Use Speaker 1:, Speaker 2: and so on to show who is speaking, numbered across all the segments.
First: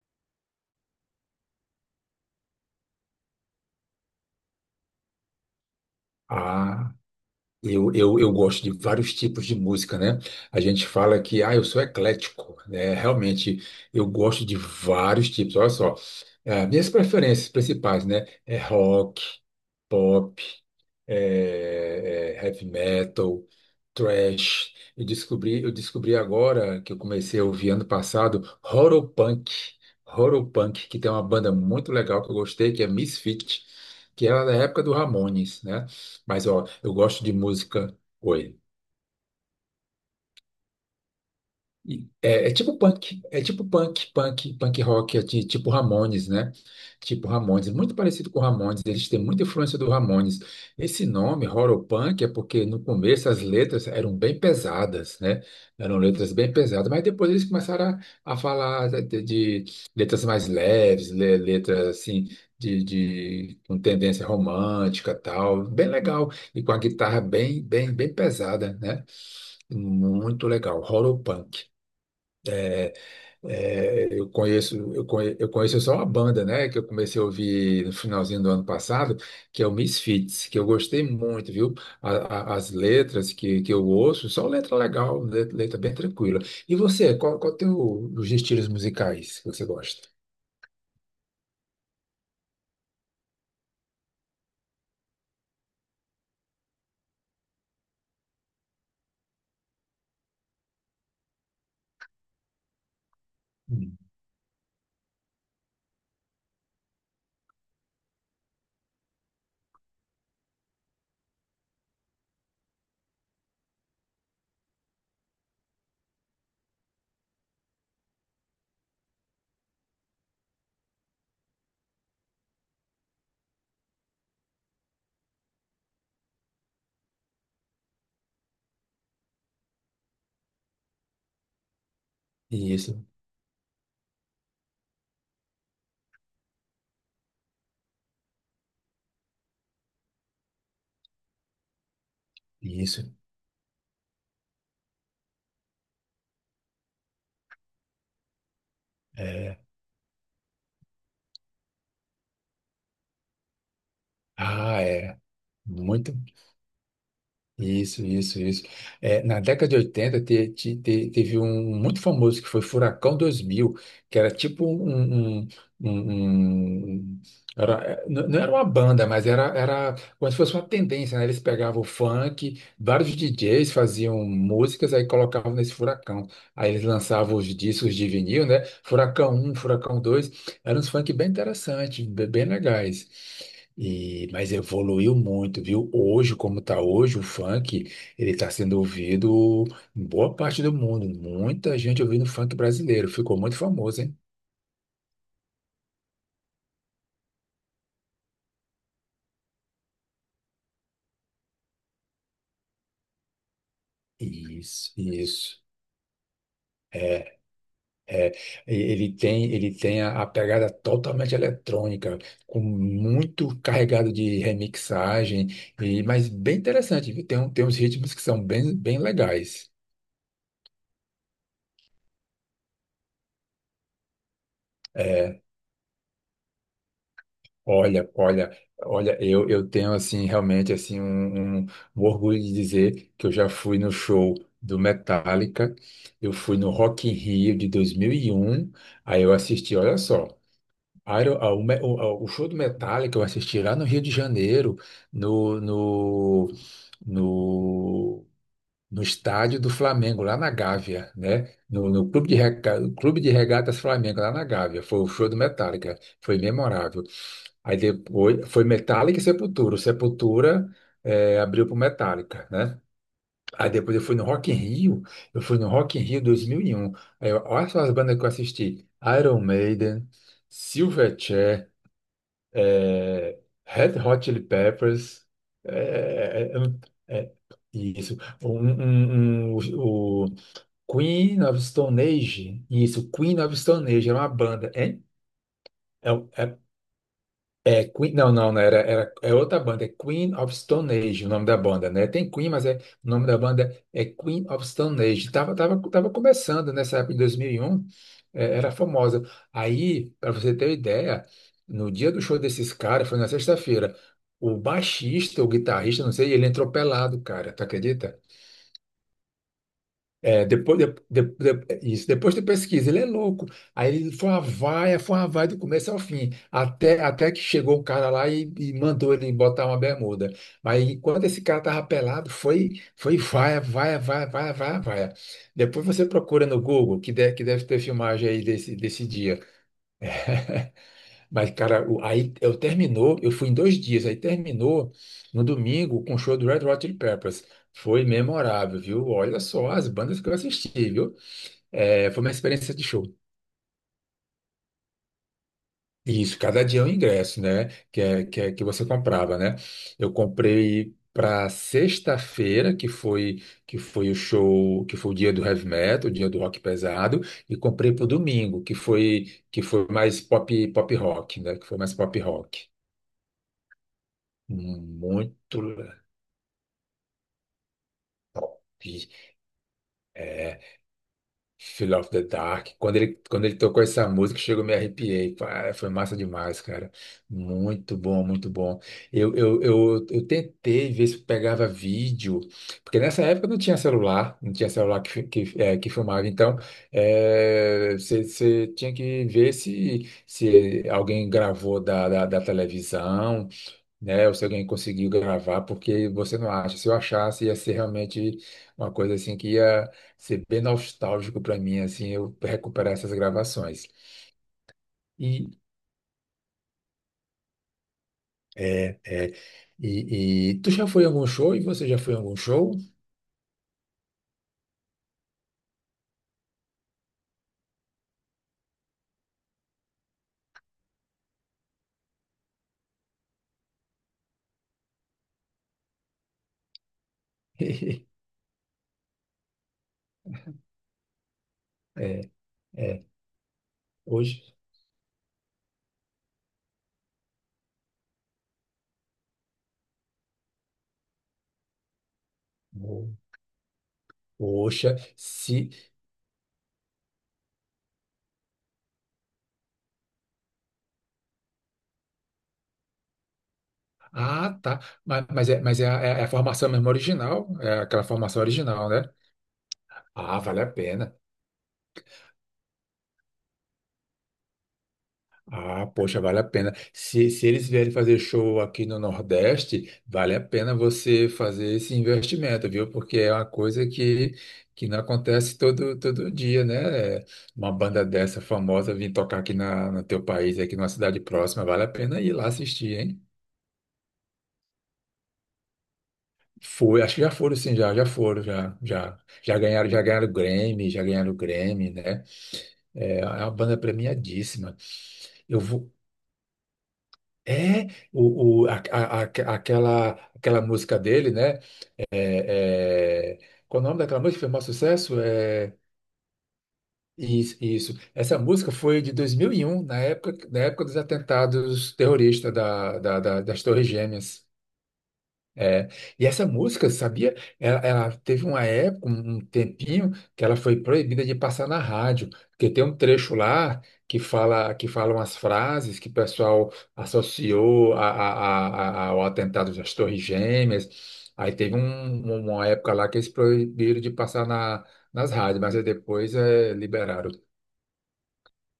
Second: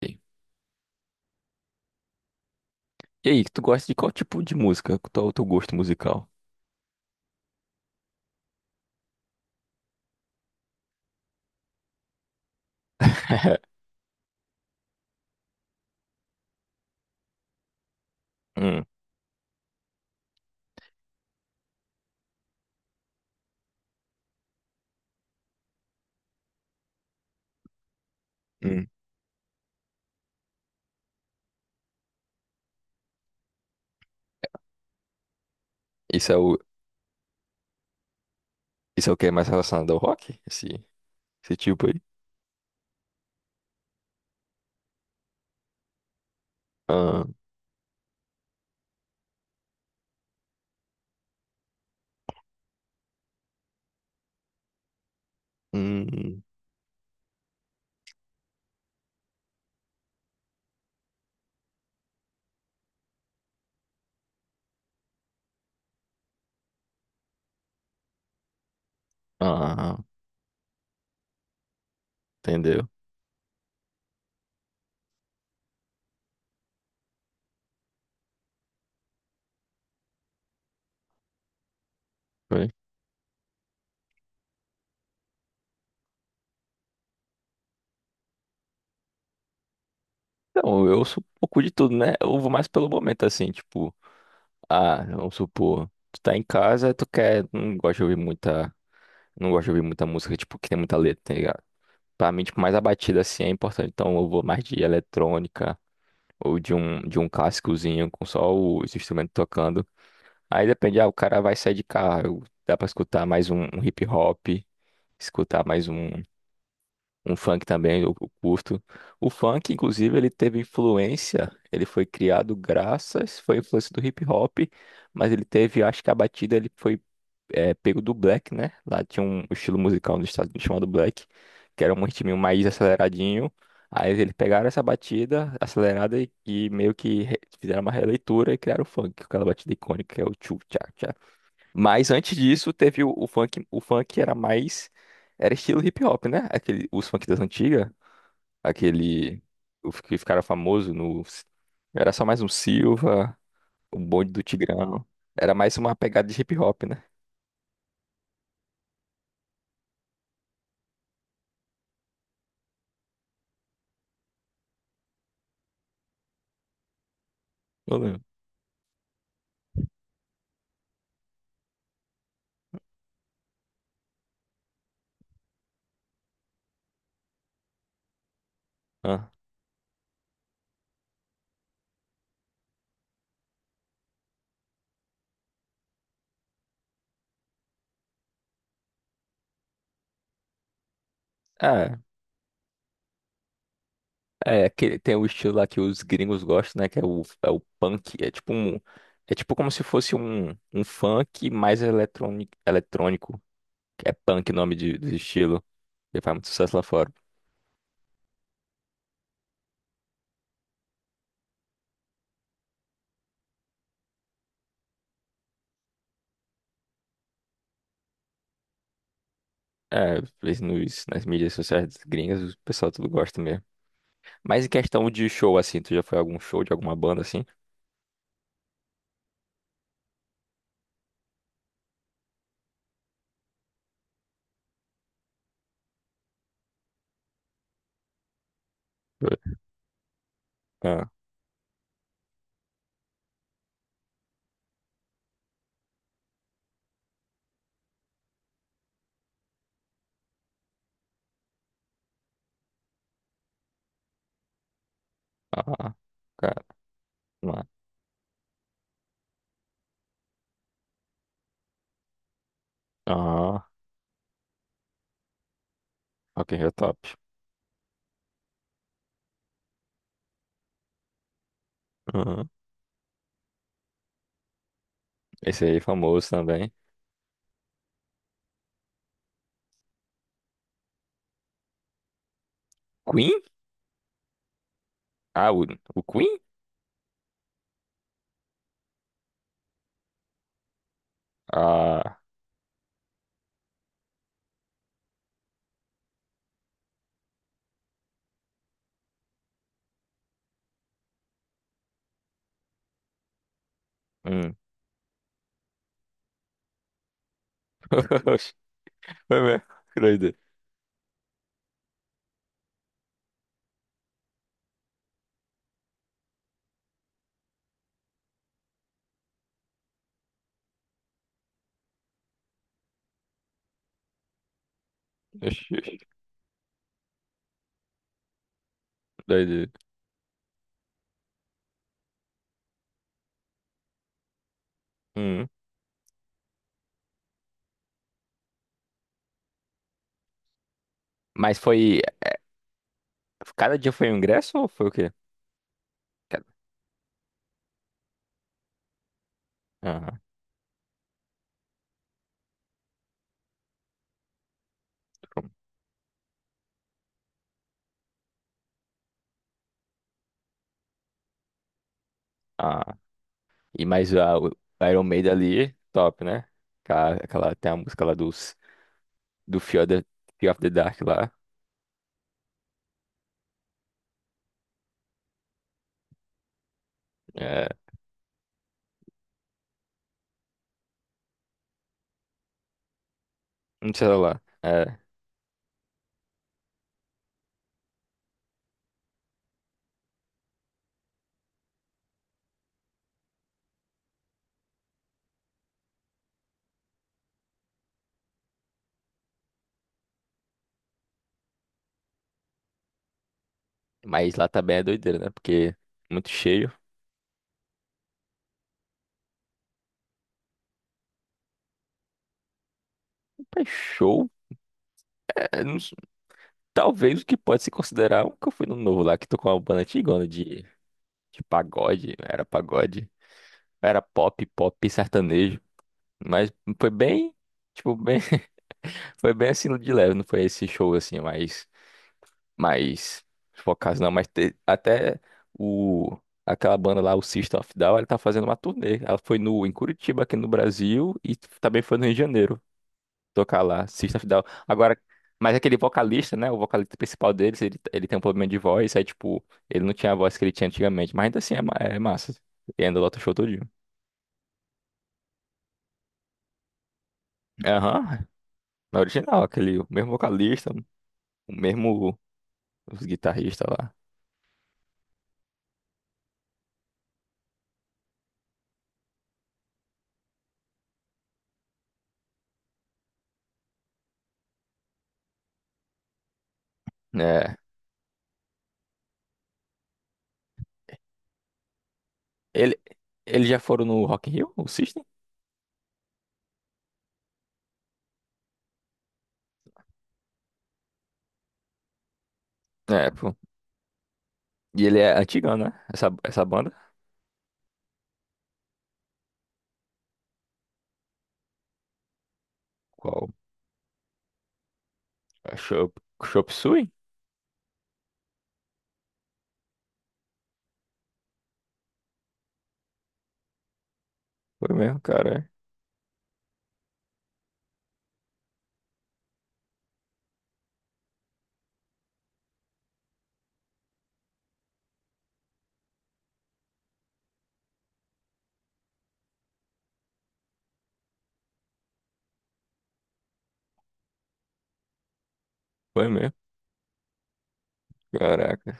Speaker 1: Ok. E aí, tu gosta de qual tipo de música? Qual é o teu gosto musical?
Speaker 2: Ah, eu gosto de vários tipos de música, né? A gente fala que, eu sou eclético, né? Realmente, eu gosto de vários tipos. Olha só, minhas preferências principais, né? É
Speaker 1: Hum,
Speaker 2: rock, pop, heavy metal, thrash. Eu descobri agora, que eu comecei a ouvir ano passado,
Speaker 1: hum.
Speaker 2: Horopunk. Horopunk, que tem uma banda muito legal que eu gostei, que é Misfit, que era da época do Ramones, né?
Speaker 1: Isso é
Speaker 2: Mas,
Speaker 1: o,
Speaker 2: ó, eu gosto de música. Oi.
Speaker 1: isso é o que é mais relacionado ao rock? Esse tipo aí?
Speaker 2: É tipo punk, punk, punk rock, tipo Ramones, né?
Speaker 1: Ah,
Speaker 2: Tipo Ramones, muito parecido com Ramones, eles têm muita influência do Ramones. Esse nome, horror punk, é porque no começo as letras eram bem pesadas, né? Eram letras
Speaker 1: hum,
Speaker 2: bem pesadas, mas depois eles começaram a falar de letras mais leves, letras assim, de com tendência romântica e tal, bem legal, e com a guitarra bem, bem, bem pesada, né?
Speaker 1: ah,
Speaker 2: Muito legal, Horopunk.
Speaker 1: entendeu?
Speaker 2: É, eu conheço só uma banda, né, que eu comecei a ouvir no finalzinho do ano passado, que é o Misfits, que eu gostei muito, viu?
Speaker 1: Foi.
Speaker 2: As letras que eu ouço, só letra legal, letra, bem tranquila. E você, qual teu, os estilos musicais que você gosta?
Speaker 1: Então, eu sou um pouco de tudo, né? Eu vou mais pelo momento, assim, tipo, ah, vamos supor, tu tá em casa, tu quer, não gosta de ouvir muita, não gosta de ouvir muita música, tipo, que tem muita letra, tá ligado? Pra mim, tipo, mais a batida, assim, é importante.
Speaker 2: Hum.
Speaker 1: Então, eu vou mais de eletrônica, ou de um cascozinho com só os instrumentos tocando. Aí depende, ah, o cara vai sair de carro, dá pra escutar mais um hip hop, escutar mais um, um funk também, eu curto. O funk, inclusive, ele teve influência, ele foi criado graças, foi influência do hip hop, mas ele teve, acho que a batida ele foi é, pego do Black, né? Lá tinha um estilo musical nos Estados Unidos chamado Black, que era um ritminho mais
Speaker 2: Isso,
Speaker 1: aceleradinho. Aí eles pegaram essa batida acelerada e meio que re- fizeram uma releitura e criaram o funk, aquela batida icônica que é o tchu tchá tchá. Mas antes disso
Speaker 2: isso.
Speaker 1: teve o funk, o funk era mais era estilo hip hop, né? Aquele os funk das antigas, aquele o que ficaram famoso no era só mais um Silva, o bonde do
Speaker 2: Ah,
Speaker 1: Tigrão.
Speaker 2: é.
Speaker 1: Era mais uma
Speaker 2: Muito.
Speaker 1: pegada de hip hop, né?
Speaker 2: Isso, isso, isso. É, na década de 80 teve um muito famoso que foi Furacão 2000, que era tipo um,
Speaker 1: Eu lembro.
Speaker 2: não não era uma banda, mas era, era como se fosse uma tendência, né? Eles pegavam o funk, vários DJs faziam músicas, aí colocavam nesse Furacão. Aí eles lançavam os discos de vinil, né? Furacão um, Furacão dois, eram uns funk bem interessantes, bem legais. E, mas evoluiu muito, viu? Hoje, como está hoje, o funk, ele está sendo ouvido em boa parte do mundo. Muita
Speaker 1: Ah,
Speaker 2: gente ouvindo funk brasileiro. Ficou muito famoso, hein?
Speaker 1: é que tem o estilo lá que os gringos gostam, né? Que é o, é o punk. É tipo um, é tipo como se fosse um, um funk mais eletrônico, eletrônico. Que É punk o nome
Speaker 2: Isso,
Speaker 1: de, do
Speaker 2: isso.
Speaker 1: estilo. Ele faz muito sucesso lá fora.
Speaker 2: Ele tem a pegada totalmente eletrônica, com muito carregado de remixagem, e, mas bem interessante, viu? Tem, tem uns ritmos que são bem, bem legais.
Speaker 1: É, vez nos, nas mídias sociais gringas, o pessoal tudo gosta mesmo. Mas em questão de
Speaker 2: É,
Speaker 1: show, assim, tu já foi a algum show de alguma banda assim?
Speaker 2: olha, olha, olha, eu tenho assim realmente assim um orgulho de dizer que eu já fui no show do Metallica, eu fui no Rock in Rio de 2001, aí eu assisti, olha só,
Speaker 1: Ah,
Speaker 2: Iron- a- o, Me- o- ah, o show do Metallica eu assisti lá no Rio de Janeiro, no, no, no no estádio do Flamengo, lá na Gávea, né? No Clube de Regatas Flamengo, lá na Gávea. Foi o show do
Speaker 1: ah, ah,
Speaker 2: Metallica, foi
Speaker 1: cara,
Speaker 2: memorável.
Speaker 1: ah,
Speaker 2: Aí depois foi Metallica e Sepultura. O Sepultura abriu para o Metallica, né?
Speaker 1: ah,
Speaker 2: Aí depois eu fui no Rock in Rio, eu fui no Rock in Rio
Speaker 1: ok, é
Speaker 2: 2001.
Speaker 1: top.
Speaker 2: Olha só as bandas que eu assisti: Iron Maiden, Silverchair,
Speaker 1: Aham.
Speaker 2: é, Red Hot Chili Peppers,
Speaker 1: Esse aí é famoso
Speaker 2: é, é, é,
Speaker 1: também.
Speaker 2: um, é, isso, um- um- o Queen of Stone Age, isso, Queen
Speaker 1: Queen?
Speaker 2: of Stone Age, era uma banda, hein?
Speaker 1: Ah, o
Speaker 2: É,
Speaker 1: Queen?
Speaker 2: é é Queen, não, não, não, era, era, é outra banda, é Queen of Stone Age o nome da banda, né?
Speaker 1: Ah.
Speaker 2: Tem Queen, o nome da banda é Queen of Stone Age. Tava começando nessa época, em 2001, era famosa. Aí, para você ter uma ideia, no dia do show desses caras, foi na sexta-feira,
Speaker 1: Hum.
Speaker 2: o baixista, o guitarrista, não sei, ele entrou pelado, cara, tu acredita?
Speaker 1: Foi mesmo. Que doideira.
Speaker 2: É, depois isso, depois de pesquisa, ele é louco. Aí ele foi uma vaia do começo ao fim, até que chegou um cara lá e mandou ele botar uma bermuda. Mas enquanto esse cara tava pelado, foi vaia, vaia, vaia, vaia, vaia, vaia.
Speaker 1: Oxi,
Speaker 2: Depois
Speaker 1: oxi,
Speaker 2: você procura no Google, que deve ter filmagem aí desse dia.
Speaker 1: doideira.
Speaker 2: Mas, cara, o- aí eu terminou, eu fui em dois dias, aí terminou no
Speaker 1: Hum.
Speaker 2: domingo com o show do Red Hot Chili Peppers. Foi memorável, viu? Olha só as bandas que eu assisti, viu?
Speaker 1: Mas foi.
Speaker 2: É, foi uma experiência de show.
Speaker 1: Cada dia foi um ingresso ou foi o quê?
Speaker 2: Isso,
Speaker 1: Cada-
Speaker 2: cada dia é um ingresso, né? Que você comprava, né? Eu
Speaker 1: ah,
Speaker 2: comprei para sexta-feira, que foi o show, que foi o dia do
Speaker 1: pronto.
Speaker 2: heavy metal, o dia do rock pesado, e comprei para o domingo, que foi mais pop rock, né? Que foi mais pop rock.
Speaker 1: Ah, e mais a, o Iron Maiden
Speaker 2: Muito
Speaker 1: ali, top, né? Aquela, aquela- tem a música lá dos,
Speaker 2: top.
Speaker 1: do Fear of the Dark lá.
Speaker 2: Fear of the Dark. Quando ele tocou essa música, chegou, me arrepiei. Ah, foi massa demais, cara.
Speaker 1: É,
Speaker 2: Muito bom, muito bom. Eu tentei ver se pegava vídeo, porque nessa época não tinha
Speaker 1: não sei
Speaker 2: celular,
Speaker 1: lá.
Speaker 2: não tinha
Speaker 1: É,
Speaker 2: celular que, que filmava. Então, você tinha que ver se, se alguém gravou da televisão, né? Ou se alguém conseguiu gravar, porque você não acha. Se eu achasse, ia ser realmente uma coisa assim que ia ser bem nostálgico para mim, assim, eu recuperar essas gravações.
Speaker 1: mas lá também é doideira, né?
Speaker 2: E
Speaker 1: Porque muito cheio.
Speaker 2: é. E tu já foi a algum show? E você já foi a algum show?
Speaker 1: É show. É, não s- talvez o que pode se considerar um que eu fui no novo lá, que tocou uma banda antigona de pagode. Era pagode. Era pop, pop sertanejo. Mas foi bem, tipo, bem, foi bem assim de leve, não foi esse show assim, mais,
Speaker 2: É, é.
Speaker 1: mais focado não, mas te-
Speaker 2: Hoje.
Speaker 1: até o aquela banda lá, o System of a Down, ela tá fazendo uma turnê. Ela foi no em Curitiba aqui no Brasil e também foi no Rio de Janeiro
Speaker 2: Ho-
Speaker 1: tocar lá, System of a Down.
Speaker 2: Poxa,
Speaker 1: Agora, mas
Speaker 2: se.
Speaker 1: aquele vocalista, né, o vocalista principal deles, ele tem um problema de voz, aí tipo, ele não tinha a voz que ele tinha antigamente, mas ainda assim é, ma- é massa. E ainda lota o show todinho.
Speaker 2: Ah, tá. Mas é a formação mesmo original, é aquela
Speaker 1: Aham.
Speaker 2: formação original,
Speaker 1: Na
Speaker 2: né?
Speaker 1: original, aquele, o mesmo
Speaker 2: Ah, vale a
Speaker 1: vocalista,
Speaker 2: pena.
Speaker 1: o mesmo os guitarristas lá.
Speaker 2: Ah, poxa, vale a pena. Se eles vierem fazer show aqui no Nordeste, vale a pena você fazer esse investimento, viu? Porque é uma coisa que não acontece todo dia, né?
Speaker 1: É.
Speaker 2: Uma banda dessa famosa vir tocar aqui no teu país, aqui numa cidade próxima, vale a pena ir lá
Speaker 1: Ele,
Speaker 2: assistir, hein?
Speaker 1: eles já foram no Rock in Rio, o System?
Speaker 2: Foi, acho que já foram sim, já ganharam o Grammy, já ganharam o Grammy, né?
Speaker 1: É,
Speaker 2: É, é
Speaker 1: pô.
Speaker 2: uma banda premiadíssima.
Speaker 1: E ele é antigão,
Speaker 2: Eu
Speaker 1: né?
Speaker 2: vou,
Speaker 1: Essa banda.
Speaker 2: É, o, a- aquela, Aquela música dele, né?
Speaker 1: Qual?
Speaker 2: É, é, qual o nome daquela música que foi o maior sucesso?
Speaker 1: É Chop, Chop Suey?
Speaker 2: Isso, isso. Essa música foi de 2001 na época dos atentados terroristas das Torres Gêmeas.
Speaker 1: Foi mesmo, cara.
Speaker 2: É, e essa música, sabia? Ela teve uma época, um tempinho, que ela foi proibida de passar na rádio, porque tem um trecho lá que falam as frases que o pessoal associou ao atentado das Torres Gêmeas. Aí teve uma época lá que eles proibiram de passar nas rádios, mas aí
Speaker 1: Foi mesmo.
Speaker 2: depois liberaram.
Speaker 1: Caraca.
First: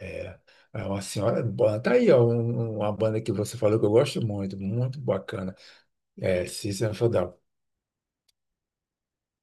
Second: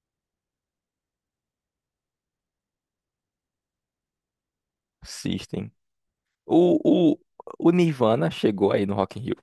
Speaker 2: É, é uma senhora banda. Tá aí, ó, uma banda que você falou que eu gosto muito, muito bacana.
Speaker 1: System.
Speaker 2: É, System of a
Speaker 1: O, o,
Speaker 2: Down.
Speaker 1: o Nirvana chegou aí no Rock in Rio?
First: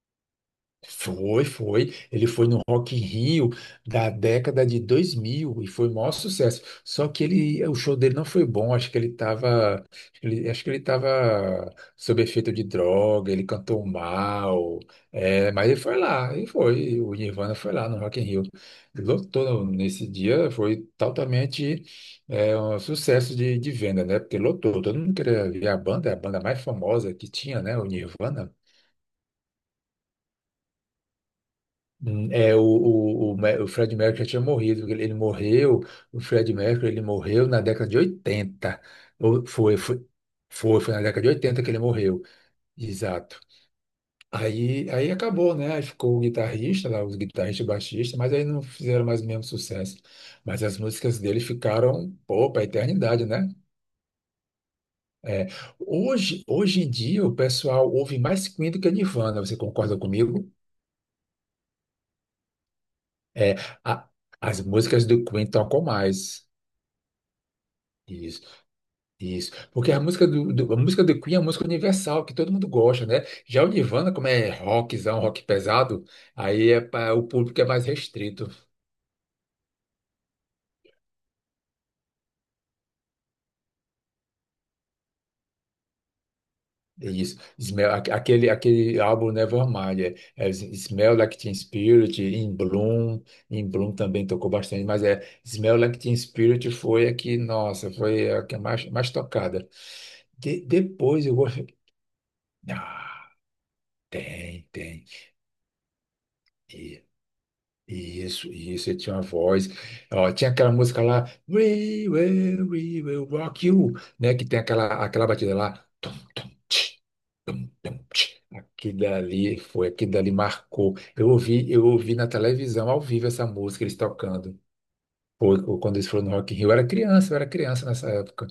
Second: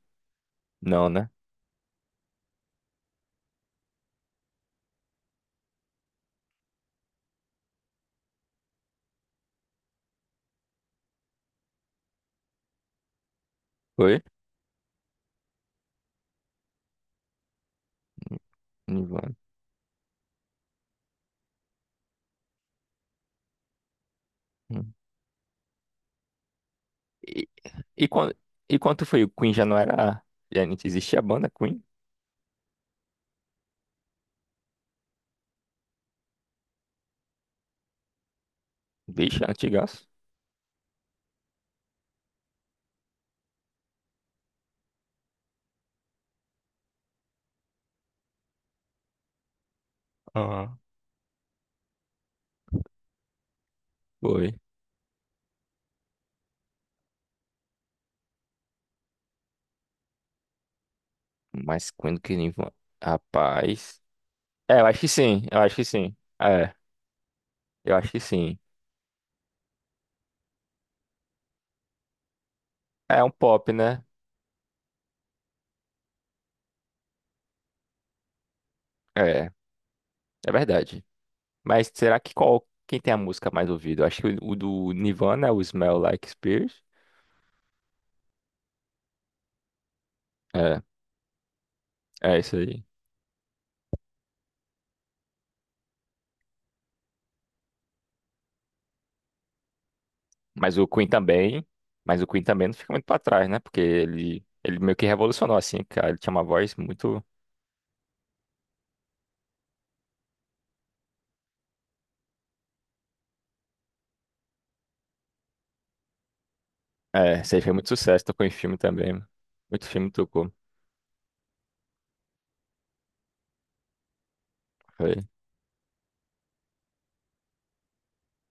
Speaker 1: Não, né?
Speaker 2: Foi, foi. Ele foi no Rock in Rio da década de 2000 e foi o maior sucesso. Só que ele, o show dele não foi bom. Acho que ele estava, acho que ele estava sob efeito de droga. Ele cantou
Speaker 1: Foi?
Speaker 2: mal. É, mas ele foi lá, ele foi. O Nirvana foi lá no Rock in Rio.
Speaker 1: Nirvana.
Speaker 2: Lotou nesse dia. Foi totalmente um sucesso de venda, né? Porque lotou.
Speaker 1: Hum.
Speaker 2: Todo mundo queria ver a banda, é a banda mais famosa que
Speaker 1: E,
Speaker 2: tinha, né? O
Speaker 1: e, quando,
Speaker 2: Nirvana.
Speaker 1: e quando foi? O Queen já não era. Já não existia a banda Queen?
Speaker 2: O Fred Mercury já tinha morrido, porque ele morreu, o Fred Mercury, ele morreu na década de 80.
Speaker 1: Bicha,
Speaker 2: Ou foi, foi,
Speaker 1: antigaço.
Speaker 2: foi, Foi na década de 80 que ele morreu, exato. Aí acabou, né? Aí ficou o guitarrista lá, os guitarristas, e baixista, mas aí não fizeram mais o mesmo sucesso. Mas as
Speaker 1: Aham.
Speaker 2: músicas dele ficaram, pô, pra eternidade, né?
Speaker 1: Foi.
Speaker 2: É, hoje em dia o pessoal ouve mais Queen do que Nirvana, você concorda comigo?
Speaker 1: Mas quando que ele... va-
Speaker 2: É,
Speaker 1: Rapaz...
Speaker 2: a- As
Speaker 1: É, eu acho
Speaker 2: músicas
Speaker 1: que
Speaker 2: do
Speaker 1: sim.
Speaker 2: Queen
Speaker 1: Eu acho
Speaker 2: tocam
Speaker 1: que sim.
Speaker 2: mais.
Speaker 1: É, eu acho que
Speaker 2: Isso,
Speaker 1: sim.
Speaker 2: isso. Porque a música a música do Queen é uma música universal, que todo mundo gosta,
Speaker 1: É
Speaker 2: né?
Speaker 1: um
Speaker 2: Já o
Speaker 1: pop, né?
Speaker 2: Nirvana, como é rockzão, rock pesado, aí é para o público é mais restrito.
Speaker 1: É, é verdade. Mas será que qual... Quem tem a música mais ouvida? Eu acho que o do Nirvana é o Smell Like Spirit.
Speaker 2: Isso. Aquele álbum Nevermind, é
Speaker 1: É,
Speaker 2: Smell Like Teen Spirit,
Speaker 1: é isso
Speaker 2: In
Speaker 1: aí.
Speaker 2: Bloom, In Bloom também tocou bastante, mas é Smell Like Teen Spirit foi a que, nossa, foi a que é mais, mais tocada.
Speaker 1: Mas o Queen
Speaker 2: Depois eu gosto.
Speaker 1: também... Mas o Queen também não fica muito pra
Speaker 2: Ah,
Speaker 1: trás, né? Porque ele...
Speaker 2: tem,
Speaker 1: Ele meio que
Speaker 2: tem.
Speaker 1: revolucionou, assim, cara. Ele tinha uma voz muito...
Speaker 2: Isso, ele tinha uma voz. Ó, tinha aquela música lá, We Will, We Will Rock You, né? Que tem aquela, aquela batida lá. Tum, tum, tch,
Speaker 1: É, isso aí
Speaker 2: tum,
Speaker 1: fez muito
Speaker 2: tum,
Speaker 1: sucesso.
Speaker 2: tch.
Speaker 1: Tocou em filme
Speaker 2: Aquilo
Speaker 1: também.
Speaker 2: dali
Speaker 1: Muito
Speaker 2: foi,
Speaker 1: filme
Speaker 2: aquilo dali
Speaker 1: tocou.
Speaker 2: marcou. Eu ouvi na televisão ao vivo essa música, eles tocando.
Speaker 1: Foi.
Speaker 2: Foi quando eles foram no Rock in Rio. Eu era criança nessa época.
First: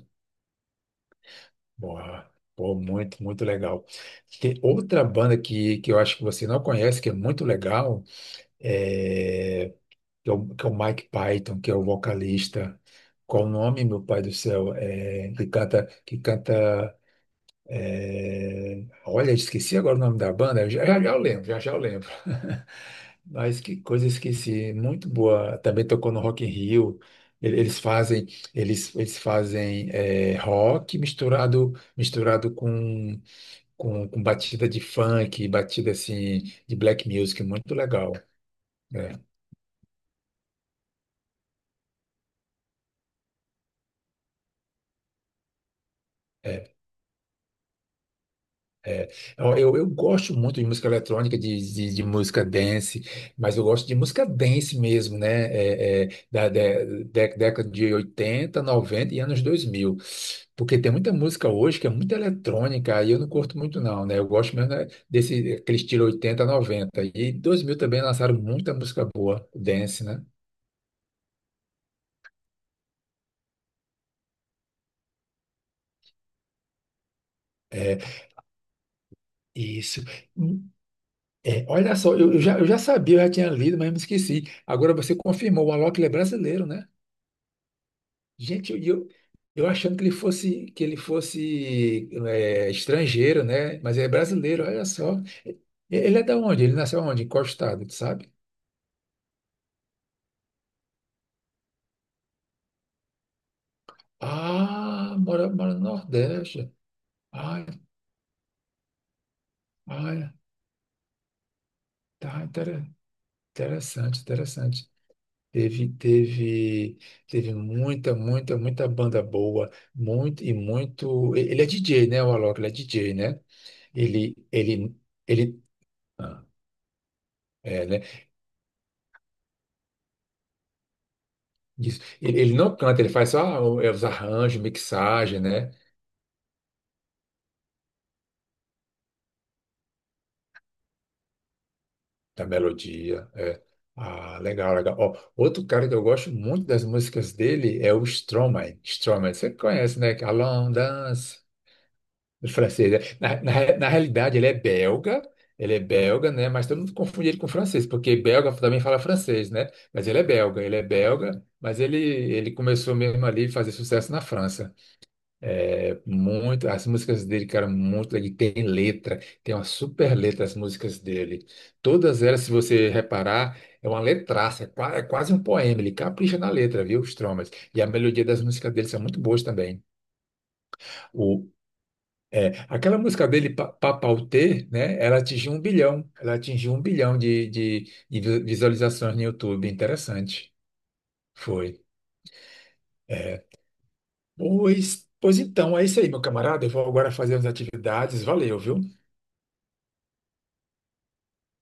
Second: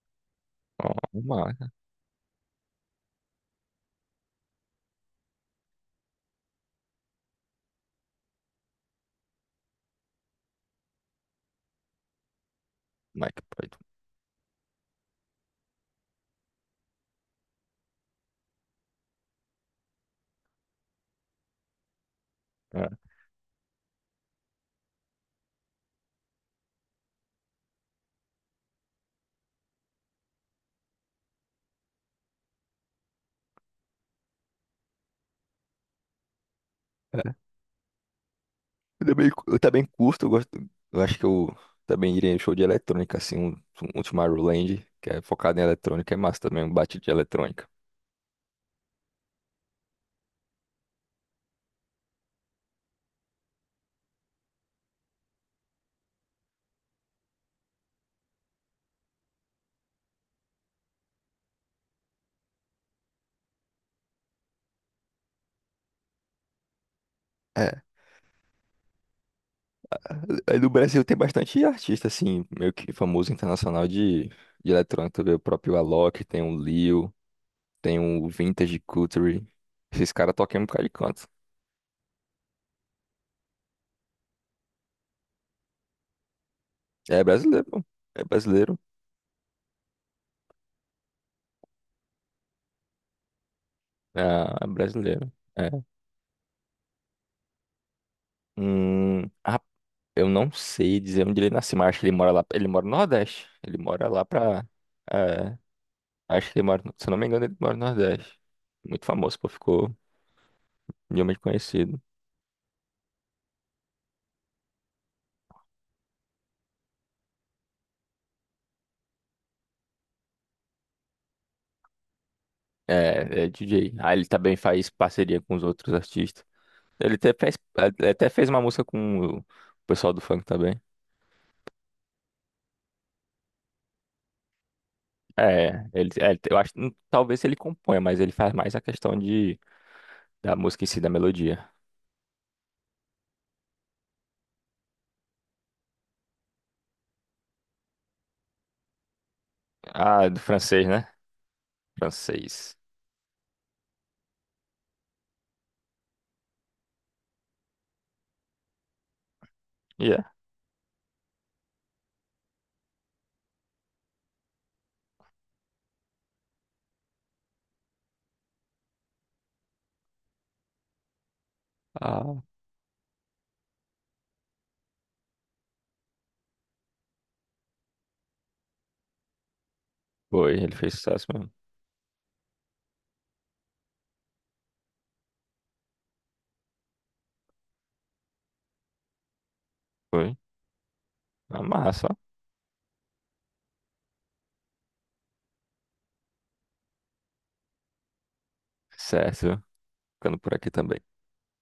Speaker 1: Ó, uma...
Speaker 2: Boa, pô, muito, muito legal. Tem outra banda que eu acho que você não conhece, que é muito legal. é que é o Mike Python, que é o vocalista.
Speaker 1: Como é que
Speaker 2: Qual o
Speaker 1: pode?
Speaker 2: nome, meu pai do céu? Que canta, que canta. Olha, esqueci agora o nome da banda. Já eu lembro, já eu lembro. Mas que coisa, esqueci. Muito boa. Também tocou no Rock in Rio. Eles fazem, eles fazem rock misturado misturado com batida de funk, batida assim de black music, muito legal,
Speaker 1: Eu
Speaker 2: né?
Speaker 1: também, eu também curto, eu gosto. Eu acho que eu também iria em show de eletrônica, assim, um Tomorrowland, que é focado em eletrônica, é massa também, um bate de eletrônica.
Speaker 2: Ó, eu gosto muito de música eletrônica, de música dance, mas eu gosto de música dance mesmo, né? Década de 80, 90 e anos dois mil. Porque tem muita música hoje que é muito eletrônica, aí eu não curto muito não, né? Eu gosto mesmo né, desse aquele estilo 80, noventa. E dois mil
Speaker 1: É.
Speaker 2: também lançaram muita música boa, dance, né?
Speaker 1: Aí no Brasil tem bastante artista, assim, meio que famoso internacional de eletrônica. Tu vê o próprio Alok, tem o Lil, tem o Vintage Culture.
Speaker 2: Isso.
Speaker 1: Esses caras tocam em um
Speaker 2: Hum,
Speaker 1: bocado de canto.
Speaker 2: olha só, eu já sabia, eu já tinha lido, mas me esqueci. Agora você confirmou, o Alok ele é brasileiro, né?
Speaker 1: É brasileiro, pô. É
Speaker 2: Gente,
Speaker 1: brasileiro.
Speaker 2: eu achando que ele fosse estrangeiro, né? Mas é
Speaker 1: Ah,
Speaker 2: brasileiro,
Speaker 1: é
Speaker 2: olha só.
Speaker 1: brasileiro.
Speaker 2: E-
Speaker 1: É.
Speaker 2: Ele é da onde? Ele nasceu onde? Em qual estado, tu sabe?
Speaker 1: Hum, eu não sei dizer onde ele nasceu, mas acho que ele mora lá. Ele mora no Nordeste. Ele mora lá pra.
Speaker 2: Ah, mora,
Speaker 1: É,
Speaker 2: mora no
Speaker 1: acho que ele
Speaker 2: Nordeste.
Speaker 1: mora. No- Se eu não me engano, ele
Speaker 2: Ah,
Speaker 1: mora no Nordeste. Muito famoso, pô, ficou
Speaker 2: olha,
Speaker 1: mundialmente conhecido.
Speaker 2: tá inter- interessante, interessante. Teve, teve, Teve muita, muita, muita banda boa, muito e muito. Ele é DJ, né, o Alok? Ele é DJ, né?
Speaker 1: É, é DJ. Ah, ele
Speaker 2: Ele,
Speaker 1: também faz
Speaker 2: ele,
Speaker 1: parceria com os
Speaker 2: ele.
Speaker 1: outros artistas.
Speaker 2: ah,
Speaker 1: Ele até fez,
Speaker 2: né?
Speaker 1: ele até fez uma música com o pessoal do funk também.
Speaker 2: Isso. Ele não canta, ele faz só os arranjos, mixagem, né?
Speaker 1: É, ele, é, eu acho, talvez ele componha, mas ele faz mais a questão de da música em si, da melodia.
Speaker 2: Da melodia. É. Ah, legal, legal. Ó, outro cara que eu gosto muito das músicas dele é o Stromae. Stromae, você conhece, né?
Speaker 1: Ah, é do
Speaker 2: Alone
Speaker 1: francês, né?
Speaker 2: Dance, do
Speaker 1: Francês.
Speaker 2: francês, né? Na realidade, ele é belga, né? Mas todo mundo confunde ele com francês, porque belga também fala francês, né? Mas
Speaker 1: Yeah.
Speaker 2: ele é belga, mas ele começou mesmo ali a fazer sucesso na França. As músicas dele, cara, muito, ele tem letra, tem uma super letra as músicas dele. Todas
Speaker 1: Ah,
Speaker 2: elas, se você reparar, é uma letraça, é quase um poema, ele capricha na letra, viu, Stromae? E a melodia das músicas dele são muito boas também.
Speaker 1: foi, ele fez sucesso
Speaker 2: O,
Speaker 1: mesmo.
Speaker 2: Aquela música dele, Papauté, né, ela atingiu 1 bilhão, ela atingiu um bilhão de visualizações no YouTube,
Speaker 1: Foi.
Speaker 2: interessante.
Speaker 1: Na
Speaker 2: Foi.
Speaker 1: massa, ó.
Speaker 2: É, pois, pois então, é isso aí, meu camarada, eu vou agora fazer as atividades, valeu, viu?
Speaker 1: Certo. Ficando por aqui também.